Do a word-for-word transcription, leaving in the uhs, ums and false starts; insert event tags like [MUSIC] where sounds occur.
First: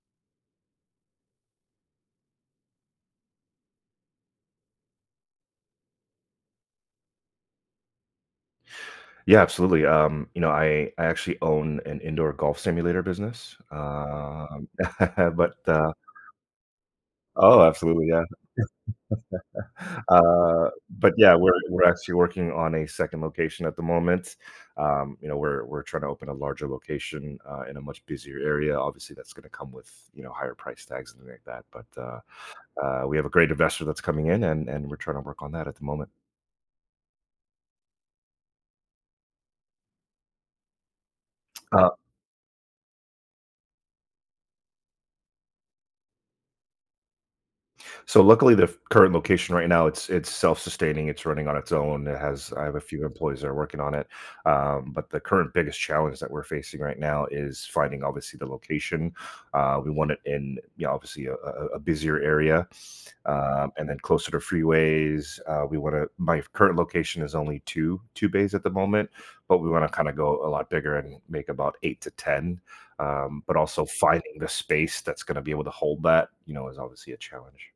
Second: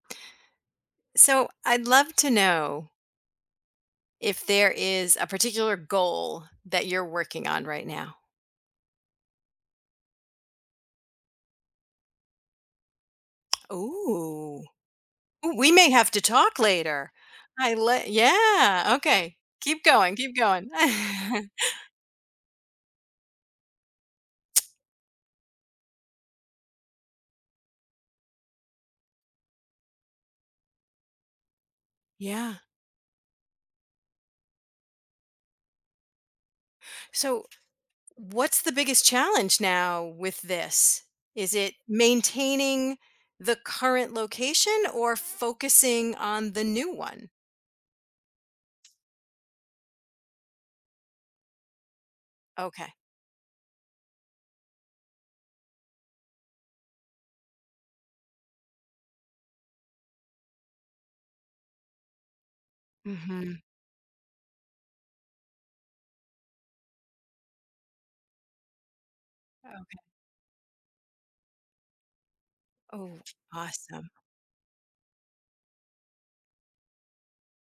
So, I'd love to know if there is a particular goal that you're working on right now? Yeah, absolutely, um, you know, I I actually own an indoor golf simulator business, Ooh. um [CHUCKLES] Ooh, but, we may uh have to talk later. Oh, I lo absolutely, yeah. yeah, okay. Keep [CHUCKLES] going, keep going. Uh, but yeah, [CHUCKLES] we're we're actually working on a second location at the moment. Um, you know, we're we're trying to open a larger location, uh, in a much busier area, obviously, that's gonna come with, you know, higher price tags and ni that, but, uh, Yeah. uh, we have a great investor that's coming in and and we're trying to work on that at the moment. So, what's the biggest challenge now with this? Is it Uh maintaining the current location or focusing on the new one? So luckily, the f current location right now, it's it's self-sustaining, it's running on its own. It has I have a Okay. few employees that are working on it, um, but the current biggest challenge that we're facing right now is finding obviously the location. Uh, we want it in, you know, obviously, a a a a busier area, Mhm. um, and then closer to freeways. Uh, we wanna my current location is only two two bays at the moment, but we wanna Okay. kind of go a lot bigger and make about eight to ten, Oh, um, but also awesome. finding the space that's gonna be able to hold that, you know, is obviously a challenge.